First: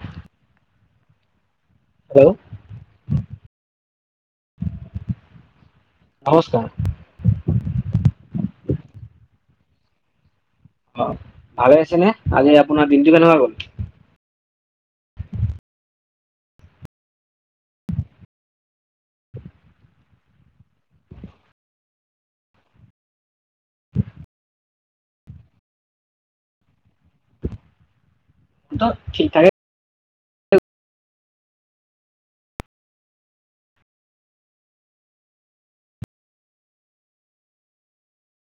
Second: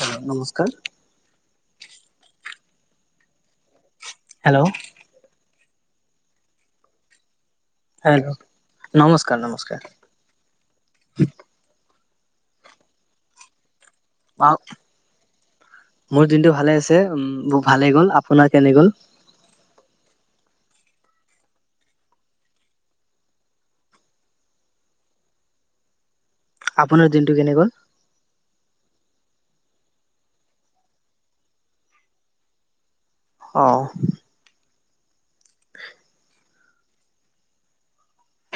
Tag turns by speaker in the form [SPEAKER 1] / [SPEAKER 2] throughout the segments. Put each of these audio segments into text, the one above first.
[SPEAKER 1] Hello! নমস্কাৰ।
[SPEAKER 2] Hello!
[SPEAKER 1] Hello!
[SPEAKER 2] নমস্কাৰ।
[SPEAKER 1] Hello! নমস্কাৰ-নমস্কাৰ।
[SPEAKER 2] অ! ভালে হৈছে নে? আজি আপোনাৰ দিনটো কেনেকুৱা গ'ল?
[SPEAKER 1] অঁ! মোৰ দিনটো ভালে আছে, উম মোৰ ভালে গ'ল। আপোনাৰ কেনে গ'ল?
[SPEAKER 2] [unintelligible]
[SPEAKER 1] আপোনাৰ দিনটো কেনে গ'ল?
[SPEAKER 2] টো ঠিক-ঠাকে।
[SPEAKER 1] অঁ!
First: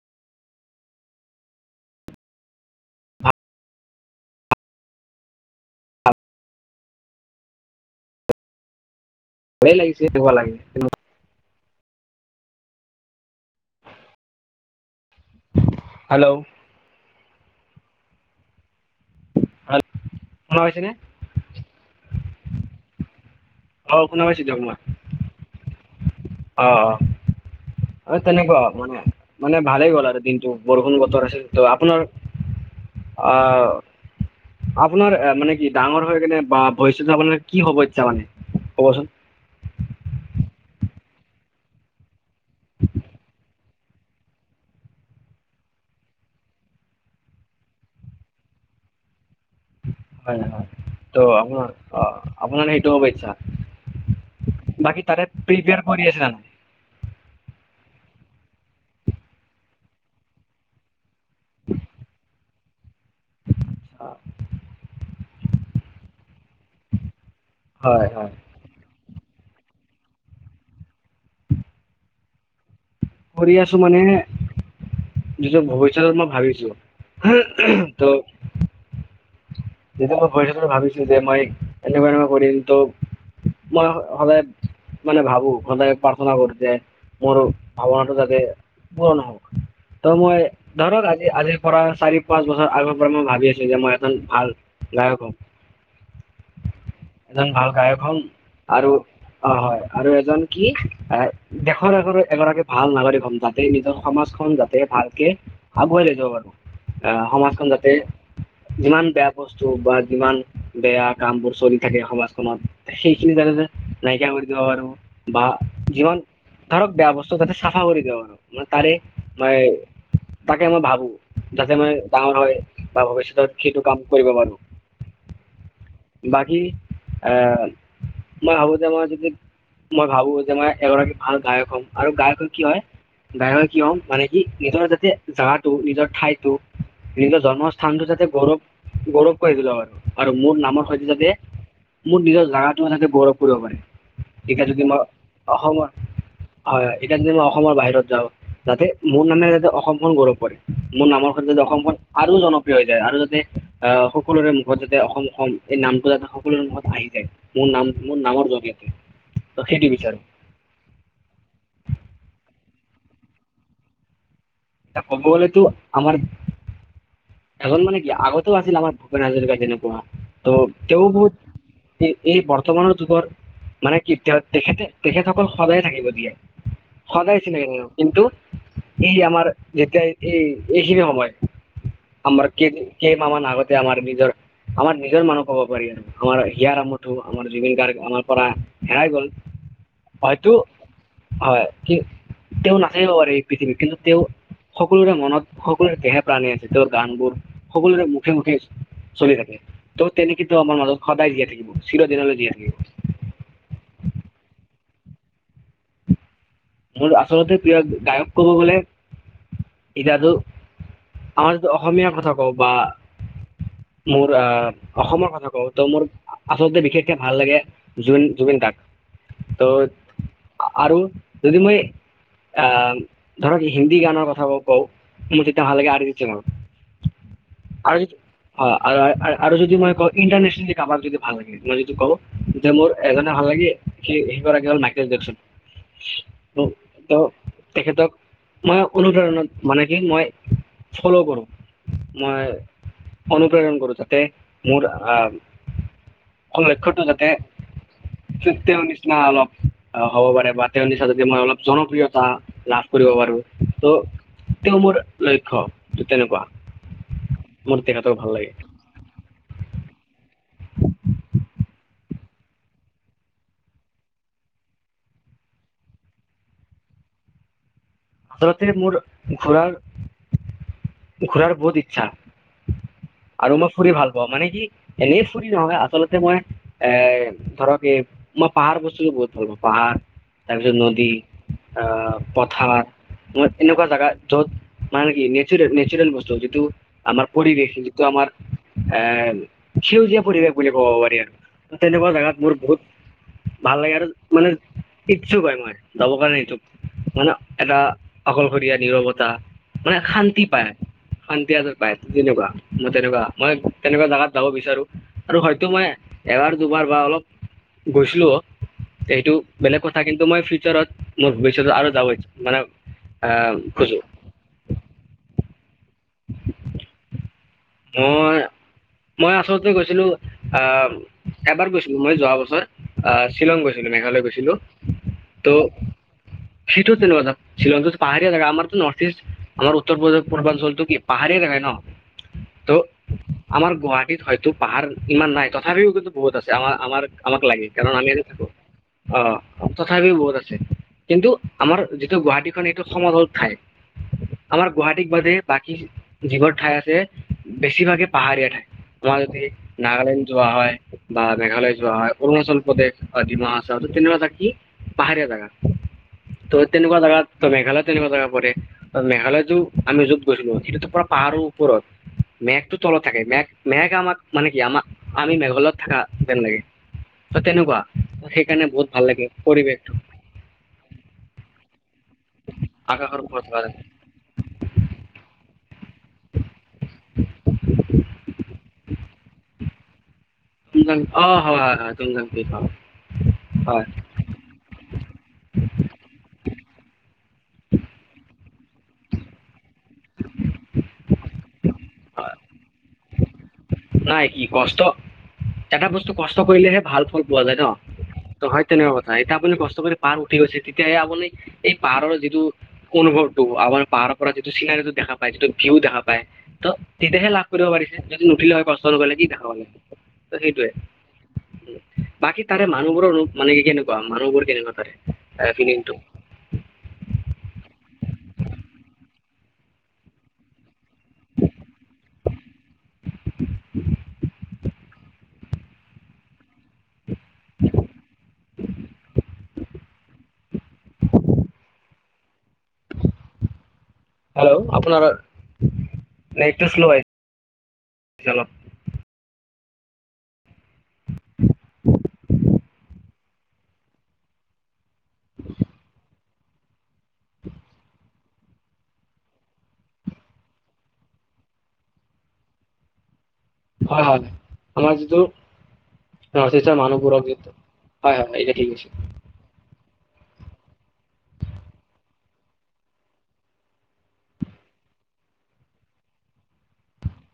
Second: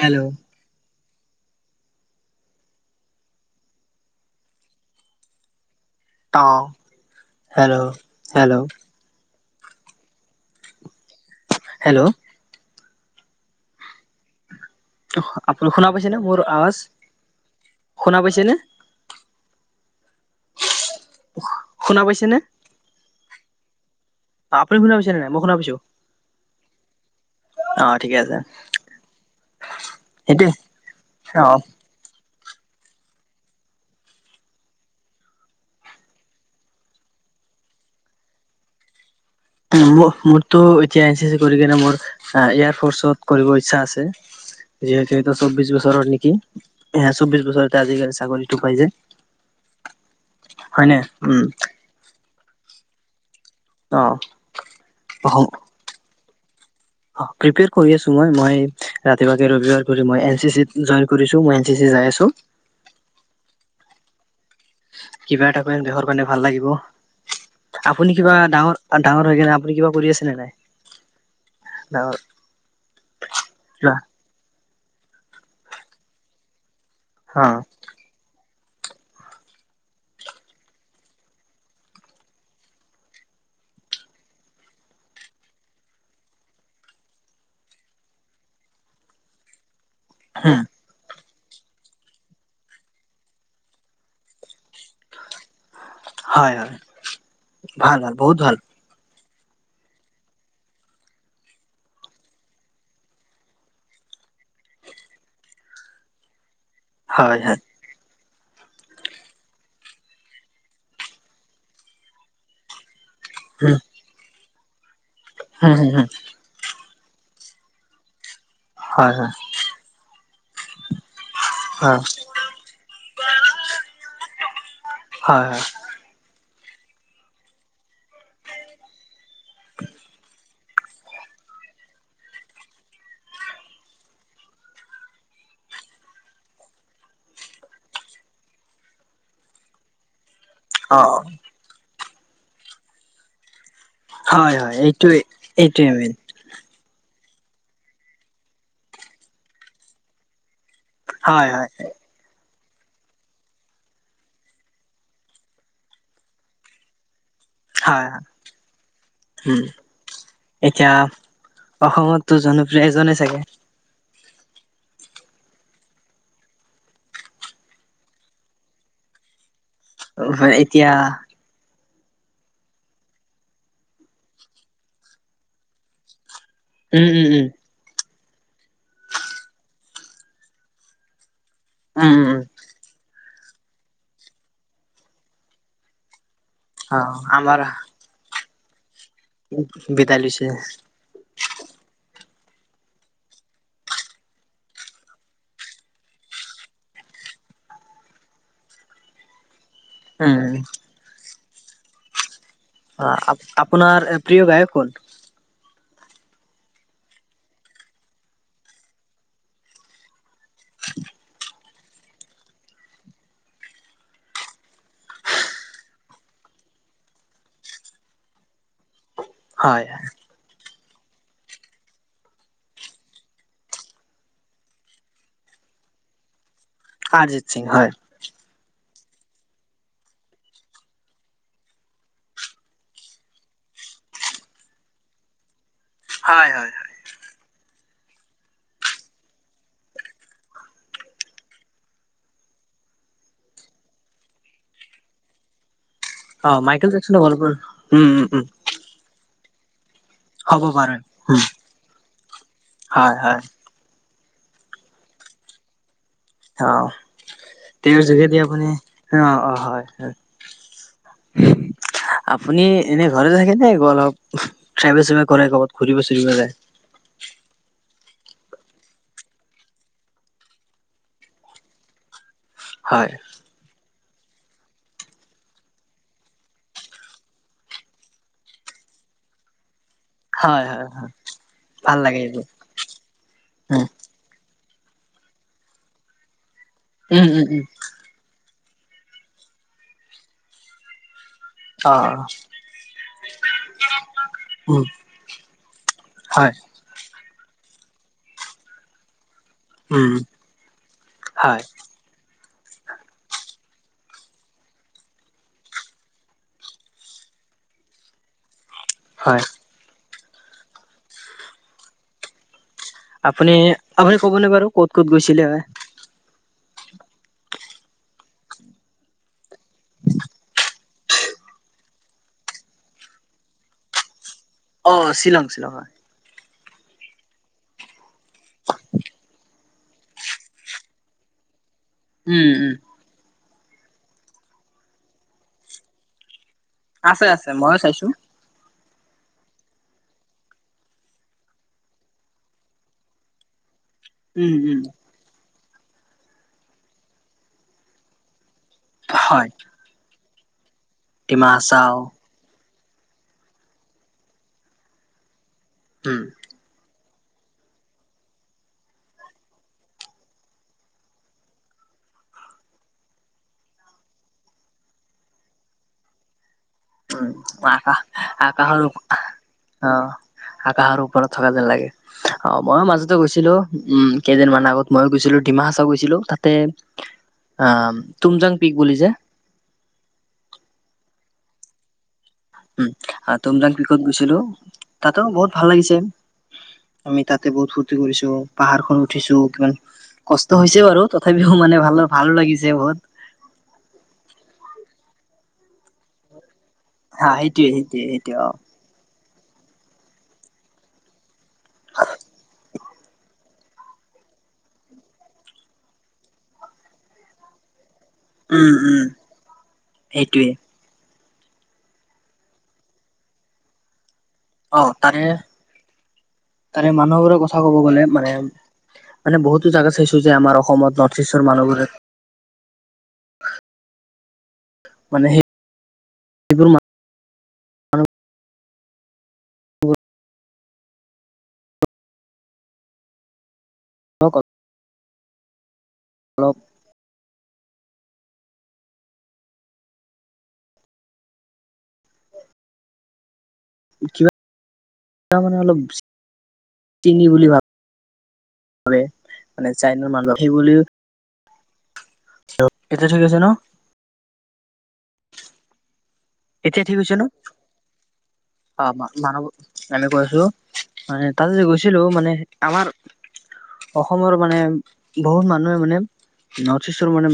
[SPEAKER 1] হেল্ল'!
[SPEAKER 2] ভালেই
[SPEAKER 1] অঁ হেল্ল'-হেল্ল'!
[SPEAKER 2] ভয়েই লাগিছে এনেকুৱা লাগে।
[SPEAKER 1] হেল্ল'! আপুনি শুনা পাইছেনে?
[SPEAKER 2] হেল্ল'
[SPEAKER 1] মোৰ আৱাজ শুনা পাইছেনে?
[SPEAKER 2] হেল্ল! শুনা পাইছে নে?
[SPEAKER 1] শুনা পাইছে নে?
[SPEAKER 2] অঁ! শুনা পাইছোঁ।
[SPEAKER 1] আপুনি শুনা পাইছানে নাই? মই শুনা পাইছোঁ।
[SPEAKER 2] অঁ-অঁ! হয়
[SPEAKER 1] আছে
[SPEAKER 2] তেনেকুৱা মানে। মানে ভালেই গ'ল আৰু
[SPEAKER 1] সেইটোৱে
[SPEAKER 2] দিনটো বৰষুণ বতৰ আছিল। ত আপোনাৰ? অহ! আপোনাৰ মানে কি ডাঙৰ হৈ কেনে বা ভৱিষ্যত আপোনাৰ কি হব ইচ্ছা মানে ক'ব চোন?
[SPEAKER 1] মোৰতো এতিয়া এন চি চি কৰি কিনে মোৰ এয়াৰ ফৰ্চত কৰিব ইচ্ছা আছে। যিহেতু চৌ্বিশ বছৰৰ নেকি? এ চৌব্বিছ বছৰতে আজিকালি চাকৰি টো পাই যায়।
[SPEAKER 2] হয় হয়
[SPEAKER 1] নে
[SPEAKER 2] ত'
[SPEAKER 1] উম
[SPEAKER 2] আপোনাৰ অ আপোনাৰ সেইটো হ'ব ইচ্ছা।
[SPEAKER 1] অ
[SPEAKER 2] বাকী তাৰে প্ৰিপেয়াৰ কৰি আছে জানো
[SPEAKER 1] অ প্ৰিপেয়াৰ কৰি আছো মই মই ৰাতিপুৱাকে ৰবিবাৰ কৰি মই এন চি চি তিত ইনজ কৰিছোঁ মই আজি যে যাই আছোঁ।
[SPEAKER 2] আছ [unintelligible]
[SPEAKER 1] কিবা এটা কৰিম দেশৰ কাৰণে ভাল লাগিব
[SPEAKER 2] হয়
[SPEAKER 1] আপুনি
[SPEAKER 2] হয়
[SPEAKER 1] কিবা ডাঙৰ আৰু ডাঙৰ হৈ কিনে আপুনি কিবা কৰি আছেনে নাই ডাঙৰ
[SPEAKER 2] কৰি আছো
[SPEAKER 1] কিবা
[SPEAKER 2] মানে যিটো ভৱিষ্যত মই
[SPEAKER 1] অ
[SPEAKER 2] ভাবিছো। তো তেতিয়া মই ভৱিষ্যত ভাবিছিলো যে মই এনেকুৱা এনেকুৱা কৰিম তো। মই সদায় মানে ভাবো সদায় প্ৰাৰ্থনা কৰো যে মোৰ ভাৱনাটো যাতে পূৰণ হ'ব। ত' মই ধৰক আজি আজিৰ পৰা চাৰি পাঁচ বছৰ আগৰ পৰা মই ভাবি আছো যে মই এখন ভাল গায়ক হম
[SPEAKER 1] হয় হয়
[SPEAKER 2] একদম ভাল গায়ক হম আৰু। অ হয় আৰু এজন কি এ দেশৰ এগৰাকী ভাল নাগৰিক সন্তান যাতে নিজৰ সমাজখন যাতে ভালকে আগুৱাই লৈ যাব পাৰো। আহ
[SPEAKER 1] হয় হয়
[SPEAKER 2] সমাজখন যাতে যিমান বেয়া বস্তু বা যিমান বেয়া কাম বোৰ চলি থাকে সমাজখনত সেইখিনি যাতে
[SPEAKER 1] উম
[SPEAKER 2] নাইকিয়া কৰি দিব পাৰো বা
[SPEAKER 1] হম হম হম
[SPEAKER 2] যিমান ধৰক বেয়া বস্তু তাতে চাফা কৰি দিব পাৰো। ম তাৰে
[SPEAKER 1] হয় হয়
[SPEAKER 2] মই তাকে মই ভাবো যাতে
[SPEAKER 1] অ
[SPEAKER 2] মই ডাঙৰ হয়। বা ভৱিষ্যত সেইটো কাম কৰিব বাৰু।
[SPEAKER 1] হয় হয়।
[SPEAKER 2] বাকী আহ মই ভাবো যে মোৰ যদি মই ভাবো যে মই এগৰাকী ভাল গায়ক হ'ম। আৰু গায়কৰ কি হয় ডাঙৰ হৈ কি হম মানে কি নিজৰ যাতে জাগাটো নিজৰ ঠাইতটো নিজৰ জন্মস্থানটো যাতে গৌৰৱ। গৌৰৱ কৰি দিলো হয়। আৰু মোৰ নামৰ
[SPEAKER 1] অ
[SPEAKER 2] সৈতে যাতে মোৰ নিজৰ জাগাটো যাতে গৌৰৱ কৰিব পাৰে।
[SPEAKER 1] হয়
[SPEAKER 2] এতিয়া
[SPEAKER 1] হয়
[SPEAKER 2] যদি মই
[SPEAKER 1] এইটোৱে
[SPEAKER 2] অসমত
[SPEAKER 1] এইটোৱে
[SPEAKER 2] হয়
[SPEAKER 1] মেইন
[SPEAKER 2] হয় এতিয়া যদি মই অসমৰ বাহিৰত যাওঁ যাতে মোৰ নামে যাতে অসমখন গৌৰৱ কৰে। মোৰ নামৰ
[SPEAKER 1] হয়
[SPEAKER 2] ক্ষতে
[SPEAKER 1] হয়
[SPEAKER 2] অসমখন আৰু জনপ্ৰিয় হৈ যায় আৰু যাতে। আহ সকলোৰে মুখত যাতে অসম এই নামটো যাতে সকলোৰে মুখত আহি যায়। মোৰ নাম
[SPEAKER 1] হয়
[SPEAKER 2] মোৰ
[SPEAKER 1] হয়
[SPEAKER 2] নামৰ জগয়তে
[SPEAKER 1] উম
[SPEAKER 2] ত সেই কি বিচাৰ
[SPEAKER 1] এতিয়া অসমতো জনপ্ৰিয় এজনে চাগে
[SPEAKER 2] ত কবলৈতো আমাৰ। এখন মানে কি আগতেও আছিল আমাৰ ভূপেন হাজৰিকা যেনেকুৱা ত
[SPEAKER 1] চাগে এতিয়া
[SPEAKER 2] তেও বহুত এই বৰ্তমানৰ যুগৰ মানে কি তেখেতে তেখেতসকল সদায় থাকিব দিয়ে।
[SPEAKER 1] উম উম উম
[SPEAKER 2] সদায় চিনাই কিন্তু এই আমাৰ যেতিয়া এই এইখিনি সময়
[SPEAKER 1] উম উম উম
[SPEAKER 2] আমাৰ কেইদিন কেইমাহ মান আগতে আমাৰ নিজৰ আমাৰ নিজৰ মানুহ কব পাৰি আৰু। আমাৰ হিয়াৰ আমঠু আমাৰ জুবিন গাৰ্গ আমাৰ পৰা হেৰাই গ'ল।
[SPEAKER 1] বিদায় লৈছে।
[SPEAKER 2] হয়তো হয় তেওঁ নাথাকিব পাৰে এই পৃথিৱী কিন্তু তেওঁ সকলোৰে মনত সকলোৰে দেহে প্ৰাণে আছে তেওঁৰ গানবোৰ সকলোৰে মুখে মুখে চলি থাকে ত' তেনে
[SPEAKER 1] উম
[SPEAKER 2] কিন্তু আমাৰ মানুহ সদায় জীয়াই থাকিব চিৰদিনলৈ জীয়াই থাকিব
[SPEAKER 1] অ আপ আপোনাৰ প্ৰিয় গায়ক কোন
[SPEAKER 2] মোৰ আচলতে প্ৰিয় গায়ক কব গ'লে এতিয়াটো আমাৰ অসমীয়া কথা কও বা মোৰ আহ অসমৰ কথা কওঁ ত মোৰ আচলতে বিশেষকে ভাল লাগে জুন জুবিন দাক ত
[SPEAKER 1] হয়
[SPEAKER 2] আৰু যদি মই আহ ধৰক হিন্দী গানৰ কথা কও মোৰ তেতিয়া ভাল লাগে আৰিজিৎ সিংক
[SPEAKER 1] আৰজিৎ সিং হয়
[SPEAKER 2] হয় আৰু আৰু আৰু যদি মই কওঁ ইণ্টাৰনেচনেলি যদি কাৰোবাক যদি ভাল লাগে মই যিটো কওঁ যে মোৰ এজনে ভাল লাগে সি সেইগৰাকী হ'ল মাইকেল জেকচন
[SPEAKER 1] হয়
[SPEAKER 2] ত
[SPEAKER 1] হয় হয়
[SPEAKER 2] তেওঁ তেখেতক মই কোনো ধৰণত মানে কি মই ফল' কৰো মই অনুপ্ৰেৰণ কৰো তাতে মোৰ
[SPEAKER 1] অ
[SPEAKER 2] আহ
[SPEAKER 1] মাইকেল
[SPEAKER 2] লক্ষ্যটো
[SPEAKER 1] জেকচনৰ
[SPEAKER 2] যাতে
[SPEAKER 1] গল্পৰ উম উম উম
[SPEAKER 2] তেওঁৰ নিচিনা অলপ আহ হ'ব পাৰে বা তেওঁৰ নিচিনা যদি মই অলপ জনপ্ৰিয়তা লাভ কৰিব
[SPEAKER 1] হয় হয়
[SPEAKER 2] পাৰো ত তেওঁ মোৰ লক্ষ্য ত তেনেকুৱা
[SPEAKER 1] অঁ
[SPEAKER 2] মোৰ
[SPEAKER 1] তেওঁৰ
[SPEAKER 2] তেখেতক ভাল
[SPEAKER 1] যোগেদি
[SPEAKER 2] লাগে
[SPEAKER 1] আপুনি অ অঁ হয় হয় [unintelligible] আপুনি এনে ঘৰ থাকে নে অলপ ট্ৰেভেল চেভেল কৰে ক'বাত ঘুৰিব চুৰিব যায়
[SPEAKER 2] আচলতে মোৰ ঘূৰাৰ ঘূৰাৰ বহুত ইচ্ছা
[SPEAKER 1] হয়
[SPEAKER 2] আৰু মই ফুৰি ভাল পাওঁ মানে কি এনেই ফুৰি নহয় আচলতে মই এ ধৰক এ মই পাহাৰ বস্তুটো বহুত ভাল পাওঁ পাহাৰ
[SPEAKER 1] হয়
[SPEAKER 2] তাৰপিছত
[SPEAKER 1] হয়
[SPEAKER 2] নদী
[SPEAKER 1] হয় ভাল লাগে
[SPEAKER 2] আহ
[SPEAKER 1] এইবোৰ
[SPEAKER 2] পথাৰ মই এনেকুৱা
[SPEAKER 1] উম
[SPEAKER 2] জাগা য'ত মানে কি নেচুৰেল নেচুৰেল বস্তু যিটো
[SPEAKER 1] উম
[SPEAKER 2] আমাৰ
[SPEAKER 1] উম উম
[SPEAKER 2] পৰিৱেশ যিটো আমাৰ এহ সেউজীয়া পৰিৱেশ বুলি ক'ব পাৰি আৰ
[SPEAKER 1] অ
[SPEAKER 2] তেনেকুৱা জাগাত মোৰ বহুত ভাল লাগে আৰু মানে
[SPEAKER 1] উম
[SPEAKER 2] ইচ্ছুক হয় মই যাবৰ কাৰণে
[SPEAKER 1] হয়
[SPEAKER 2] এইটো মানে এটা অকলশৰীয়া নিৰৱতা মানে
[SPEAKER 1] উম
[SPEAKER 2] শান্তি পায় শান্তি
[SPEAKER 1] হয়
[SPEAKER 2] আৰ পাই তেনেকুৱা যত তেনেকুৱা মই তেনেকুৱা জাগাত যাব বিচাৰো আৰু হয়তো মই এবাৰ দুবাৰ বা অলপ গৈছিলোও সেইটো
[SPEAKER 1] হয়
[SPEAKER 2] বেলেগ কথা কিন্তু মই ফিউচাৰত মোৰ ভৱিষ্যতে আৰু যাব ইচ্ছা মানে আহ
[SPEAKER 1] আপুনি
[SPEAKER 2] খোজো
[SPEAKER 1] আপুনি ক'বনে বাৰু ক'ত ক'ত গৈছিলে হয়
[SPEAKER 2] মই মই আচলতে গৈছিলো আম এবাৰ গৈছিলো মই যোৱা বছৰ আহ শ্বিলং গৈছিলো মেঘালয় গৈছিলো
[SPEAKER 1] অ শ্বিলং শ্বিলং হয়
[SPEAKER 2] সিটো তেনেকুৱা‌ জাগা শ্বিলংটো পাহাৰীয়া জাগা আমাৰতো নৰ্থ ইষ্ট আমাৰ উত্তৰ প্ৰদেশ পূৰ্বাঞ্চলটো কি পাহাৰীয়া জাগাই ন
[SPEAKER 1] উম
[SPEAKER 2] ত
[SPEAKER 1] উম
[SPEAKER 2] আমাৰ গুৱাহাটীত হয়তো পাহাৰ ইমান নাই তথাপিও কিন্তু বহুত আছে আমাৰ আমাৰ
[SPEAKER 1] আছে
[SPEAKER 2] আমাক
[SPEAKER 1] আছে
[SPEAKER 2] লাগে
[SPEAKER 1] ময়ো
[SPEAKER 2] কাৰণ
[SPEAKER 1] চাইছো
[SPEAKER 2] আমি ইয়াতে থাকো অ তথাপিও বহুত আছে কিন্তু আমাৰ যিটো গুৱাহাটীখন এইটো সমতল ঠাই
[SPEAKER 1] উম
[SPEAKER 2] আমাৰ
[SPEAKER 1] উম
[SPEAKER 2] গুৱাহাটীক‌ বাদেই বাকী যিবোৰ ঠাই আছে বেছিভাগে পাহাৰীয়া ঠাই আমাৰ যদি
[SPEAKER 1] হয়
[SPEAKER 2] নাগালেণ্ড যোৱা হয়, বা
[SPEAKER 1] ডিমা
[SPEAKER 2] মেঘালয় যোৱা
[SPEAKER 1] হাচাও
[SPEAKER 2] হয়। অৰুণাচল প্ৰদেশ, ডিমা হাছাও তেনেকুৱা জেগাকৈ পাহাৰীয়া জেগা।
[SPEAKER 1] উম।
[SPEAKER 2] তো তেনেকুৱা জেগাতো মেঘালয়ো তেনেকা জেগা পৰে মেঘালয়তো আমি য'ত গৈছিলোঁ সেইটোটো পুৰা পাহাৰৰ ওপৰত। মেঘটো তলত থাকে মেঘ মেঘ আমাক মানে কি আমাৰ আমি মেঘালয়ত থাকা যেন লাগে।
[SPEAKER 1] উম
[SPEAKER 2] ত' তেনেকুৱা
[SPEAKER 1] আকাশ
[SPEAKER 2] সেইকাৰণে
[SPEAKER 1] আকাশৰ
[SPEAKER 2] বহুত ভাল লাগে পৰিৱেশটো।
[SPEAKER 1] আহ আকাশৰ ওপৰত থকা যেন লাগে অ', ময়ো মাজতেই
[SPEAKER 2] আকাশৰ ওপৰত
[SPEAKER 1] গৈছিলোঁ,
[SPEAKER 2] থকা যেন
[SPEAKER 1] উম। কেইদিনমান আগত মইও গৈছিলোঁ ডিমা হাছাও গৈছিলোঁ, তাতে উম, টুমজাং পীক বুলি যে।
[SPEAKER 2] টুমজাং, অ', হয়, হয়, হয়, টুমজাং।
[SPEAKER 1] উম, তুমজাং পীকত গৈছিলোঁ তাতো বহুত ভাল লাগিছে। আমি তাতে বহুত ফূৰ্তি কৰিছোঁ, পাহাৰখন উঠিছোঁ কিমান কষ্ট হৈছে বাৰু, তথাপিও মানে ভাল
[SPEAKER 2] হয়
[SPEAKER 1] ভালো লাগিছে বহুত।
[SPEAKER 2] নাই কি কষ্ট, এটা বস্তু কষ্ট কৰিলে হে ভাল ফল
[SPEAKER 1] হা
[SPEAKER 2] পোৱা যায়
[SPEAKER 1] সেইটোয়ে
[SPEAKER 2] ন'?
[SPEAKER 1] সেইটোয়ে সেইটোয়ে অ
[SPEAKER 2] [unintelligible] তেনেকুৱা কথা এতিয়া আপুনি কষ্ট কৰি পাহাৰ উঠি গৈছে, তেতিয়া সেই আপুনি সেই পাহাৰৰ যিটো অনুভৱটো আমাৰ পাহাৰৰ পৰা যিটো ছিনাৰীটো দেখা পায়, যিটো ভিউ দেখা পায়, তো তেতিয়া হে লাভ কৰি। যদি নুঠিলে হয়,
[SPEAKER 1] উম
[SPEAKER 2] কষ্ট
[SPEAKER 1] উম
[SPEAKER 2] নকৰিলে তো কি দেখা পালে হয়, তো
[SPEAKER 1] সেইটোয়ে
[SPEAKER 2] সেইটোৱেই। বাকী তাৰে মানুহবোৰৰ ৰূপ কেনেকুৱা, মানুহবোৰে
[SPEAKER 1] অ', তাৰে তাৰে মানুহবোৰৰ কথা ক'ব গ'লে, মানে মানে বহুতেই জেগা চাইছোঁ আমাৰ অসমত। নৰ্থইষ্টৰ মানুহবোৰে মানে সেই এইবোৰ মা
[SPEAKER 2] [inaudible]
[SPEAKER 1] মানুহক
[SPEAKER 2] হেল্ল' আপোনাৰ
[SPEAKER 1] অলপ
[SPEAKER 2] নেটটো স্ল' আহিছে অলপ।
[SPEAKER 1] কিবা মানে অলপ চিনি বুলি ভাব ভাৱে মানে চাইনৰ মানুহ সেইবুলিও [unintelligible] এতিয়া চলিছে ন'?
[SPEAKER 2] হয়, হয়, আমাৰ যিটো নৰ্থইষ্টৰ
[SPEAKER 1] এতিয়া ঠিক হৈছে
[SPEAKER 2] মানুহবোৰ যিটো হয়, হয়, এতিয়া ঠিক আছে।
[SPEAKER 1] মানুহবোৰ মানে কৈছোঁ, মানে তাতে যে গৈছোঁ, মানে আমাৰ অসমৰ মানে বহুত মানুহে মানে নৰ্থইষ্টৰ মানে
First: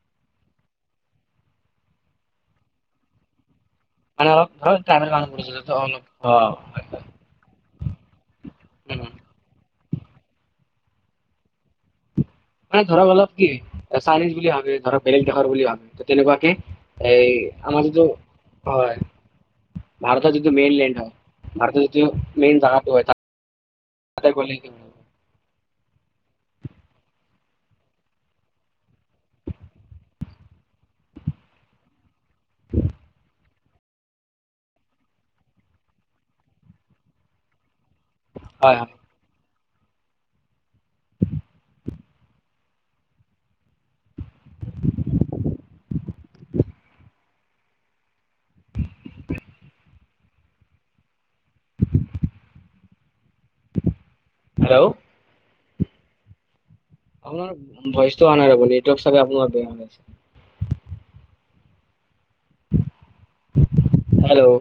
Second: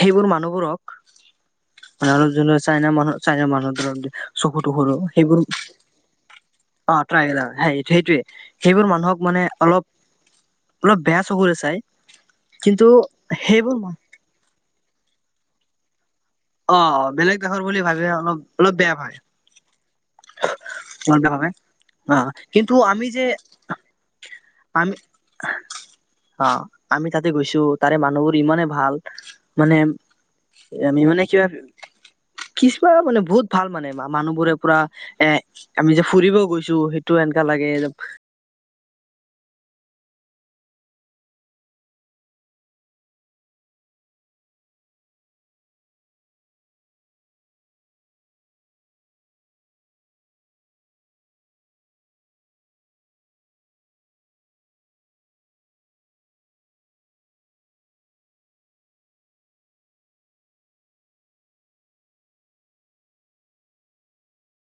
[SPEAKER 1] সেইবোৰ মানুহবোৰক, মানে অলপ যোন চাইনা মানুহ চাইনা মানুহ ধৰণ দেখে।
[SPEAKER 2] মানে অলপ ট্ৰাইবেল মানুহ যেন দেখে অ'।
[SPEAKER 1] অ',
[SPEAKER 2] হয়
[SPEAKER 1] ট্ৰাইবেল হয়, সেইটোৱেই সেইবোৰ
[SPEAKER 2] হয়
[SPEAKER 1] মানুহ মানে অলপ অলপ বেয়া চকুৰে চাই।
[SPEAKER 2] মানে
[SPEAKER 1] কিন্তু
[SPEAKER 2] ধৰক, অলপ কি
[SPEAKER 1] সেইবোৰ মই
[SPEAKER 2] চাইনিজ বুলি ভাবে ধৰক, বেলেগ দেশৰ বুলি ভাবে, তো তেনেকুৱা কে
[SPEAKER 1] অ
[SPEAKER 2] সেই
[SPEAKER 1] বেলেগ দেশৰ বুলি
[SPEAKER 2] আমাৰ
[SPEAKER 1] ভাবি
[SPEAKER 2] যিটো
[SPEAKER 1] অলপ অলপ বেয়া
[SPEAKER 2] হয়।
[SPEAKER 1] পায়
[SPEAKER 2] ভাৰতৰ যিটো মেইনলেণ্ড হয়,
[SPEAKER 1] অলপ বেয়া ভাবে
[SPEAKER 2] ভাৰতৰ যিটো
[SPEAKER 1] অ
[SPEAKER 2] মেইন
[SPEAKER 1] কিন্তু
[SPEAKER 2] জেগা
[SPEAKER 1] আমি
[SPEAKER 2] হয়,
[SPEAKER 1] যে
[SPEAKER 2] তাৰ তাতে গ'লে [unintelligible]
[SPEAKER 1] [inaudible] অ', আমি তাতে গৈছোঁ, তাৰে মানুহবোৰ ইমানেই ভাল, মানে আমি মানে কিবা কিছুমান, মানে বহুত ভাল মানে মানুহবোৰে পুৰা এ', আমি যে ফুৰিব গৈছোঁ, সেইটো এনেকে লাগে যে
[SPEAKER 2] হয়। হেল্ল'! আপোনাৰ ভইচটো অহা নাই, ৰ'ব, নেটৱৰ্কটো চাগে আপোনাৰ বেয়া হৈ আছে। হেল্ল'!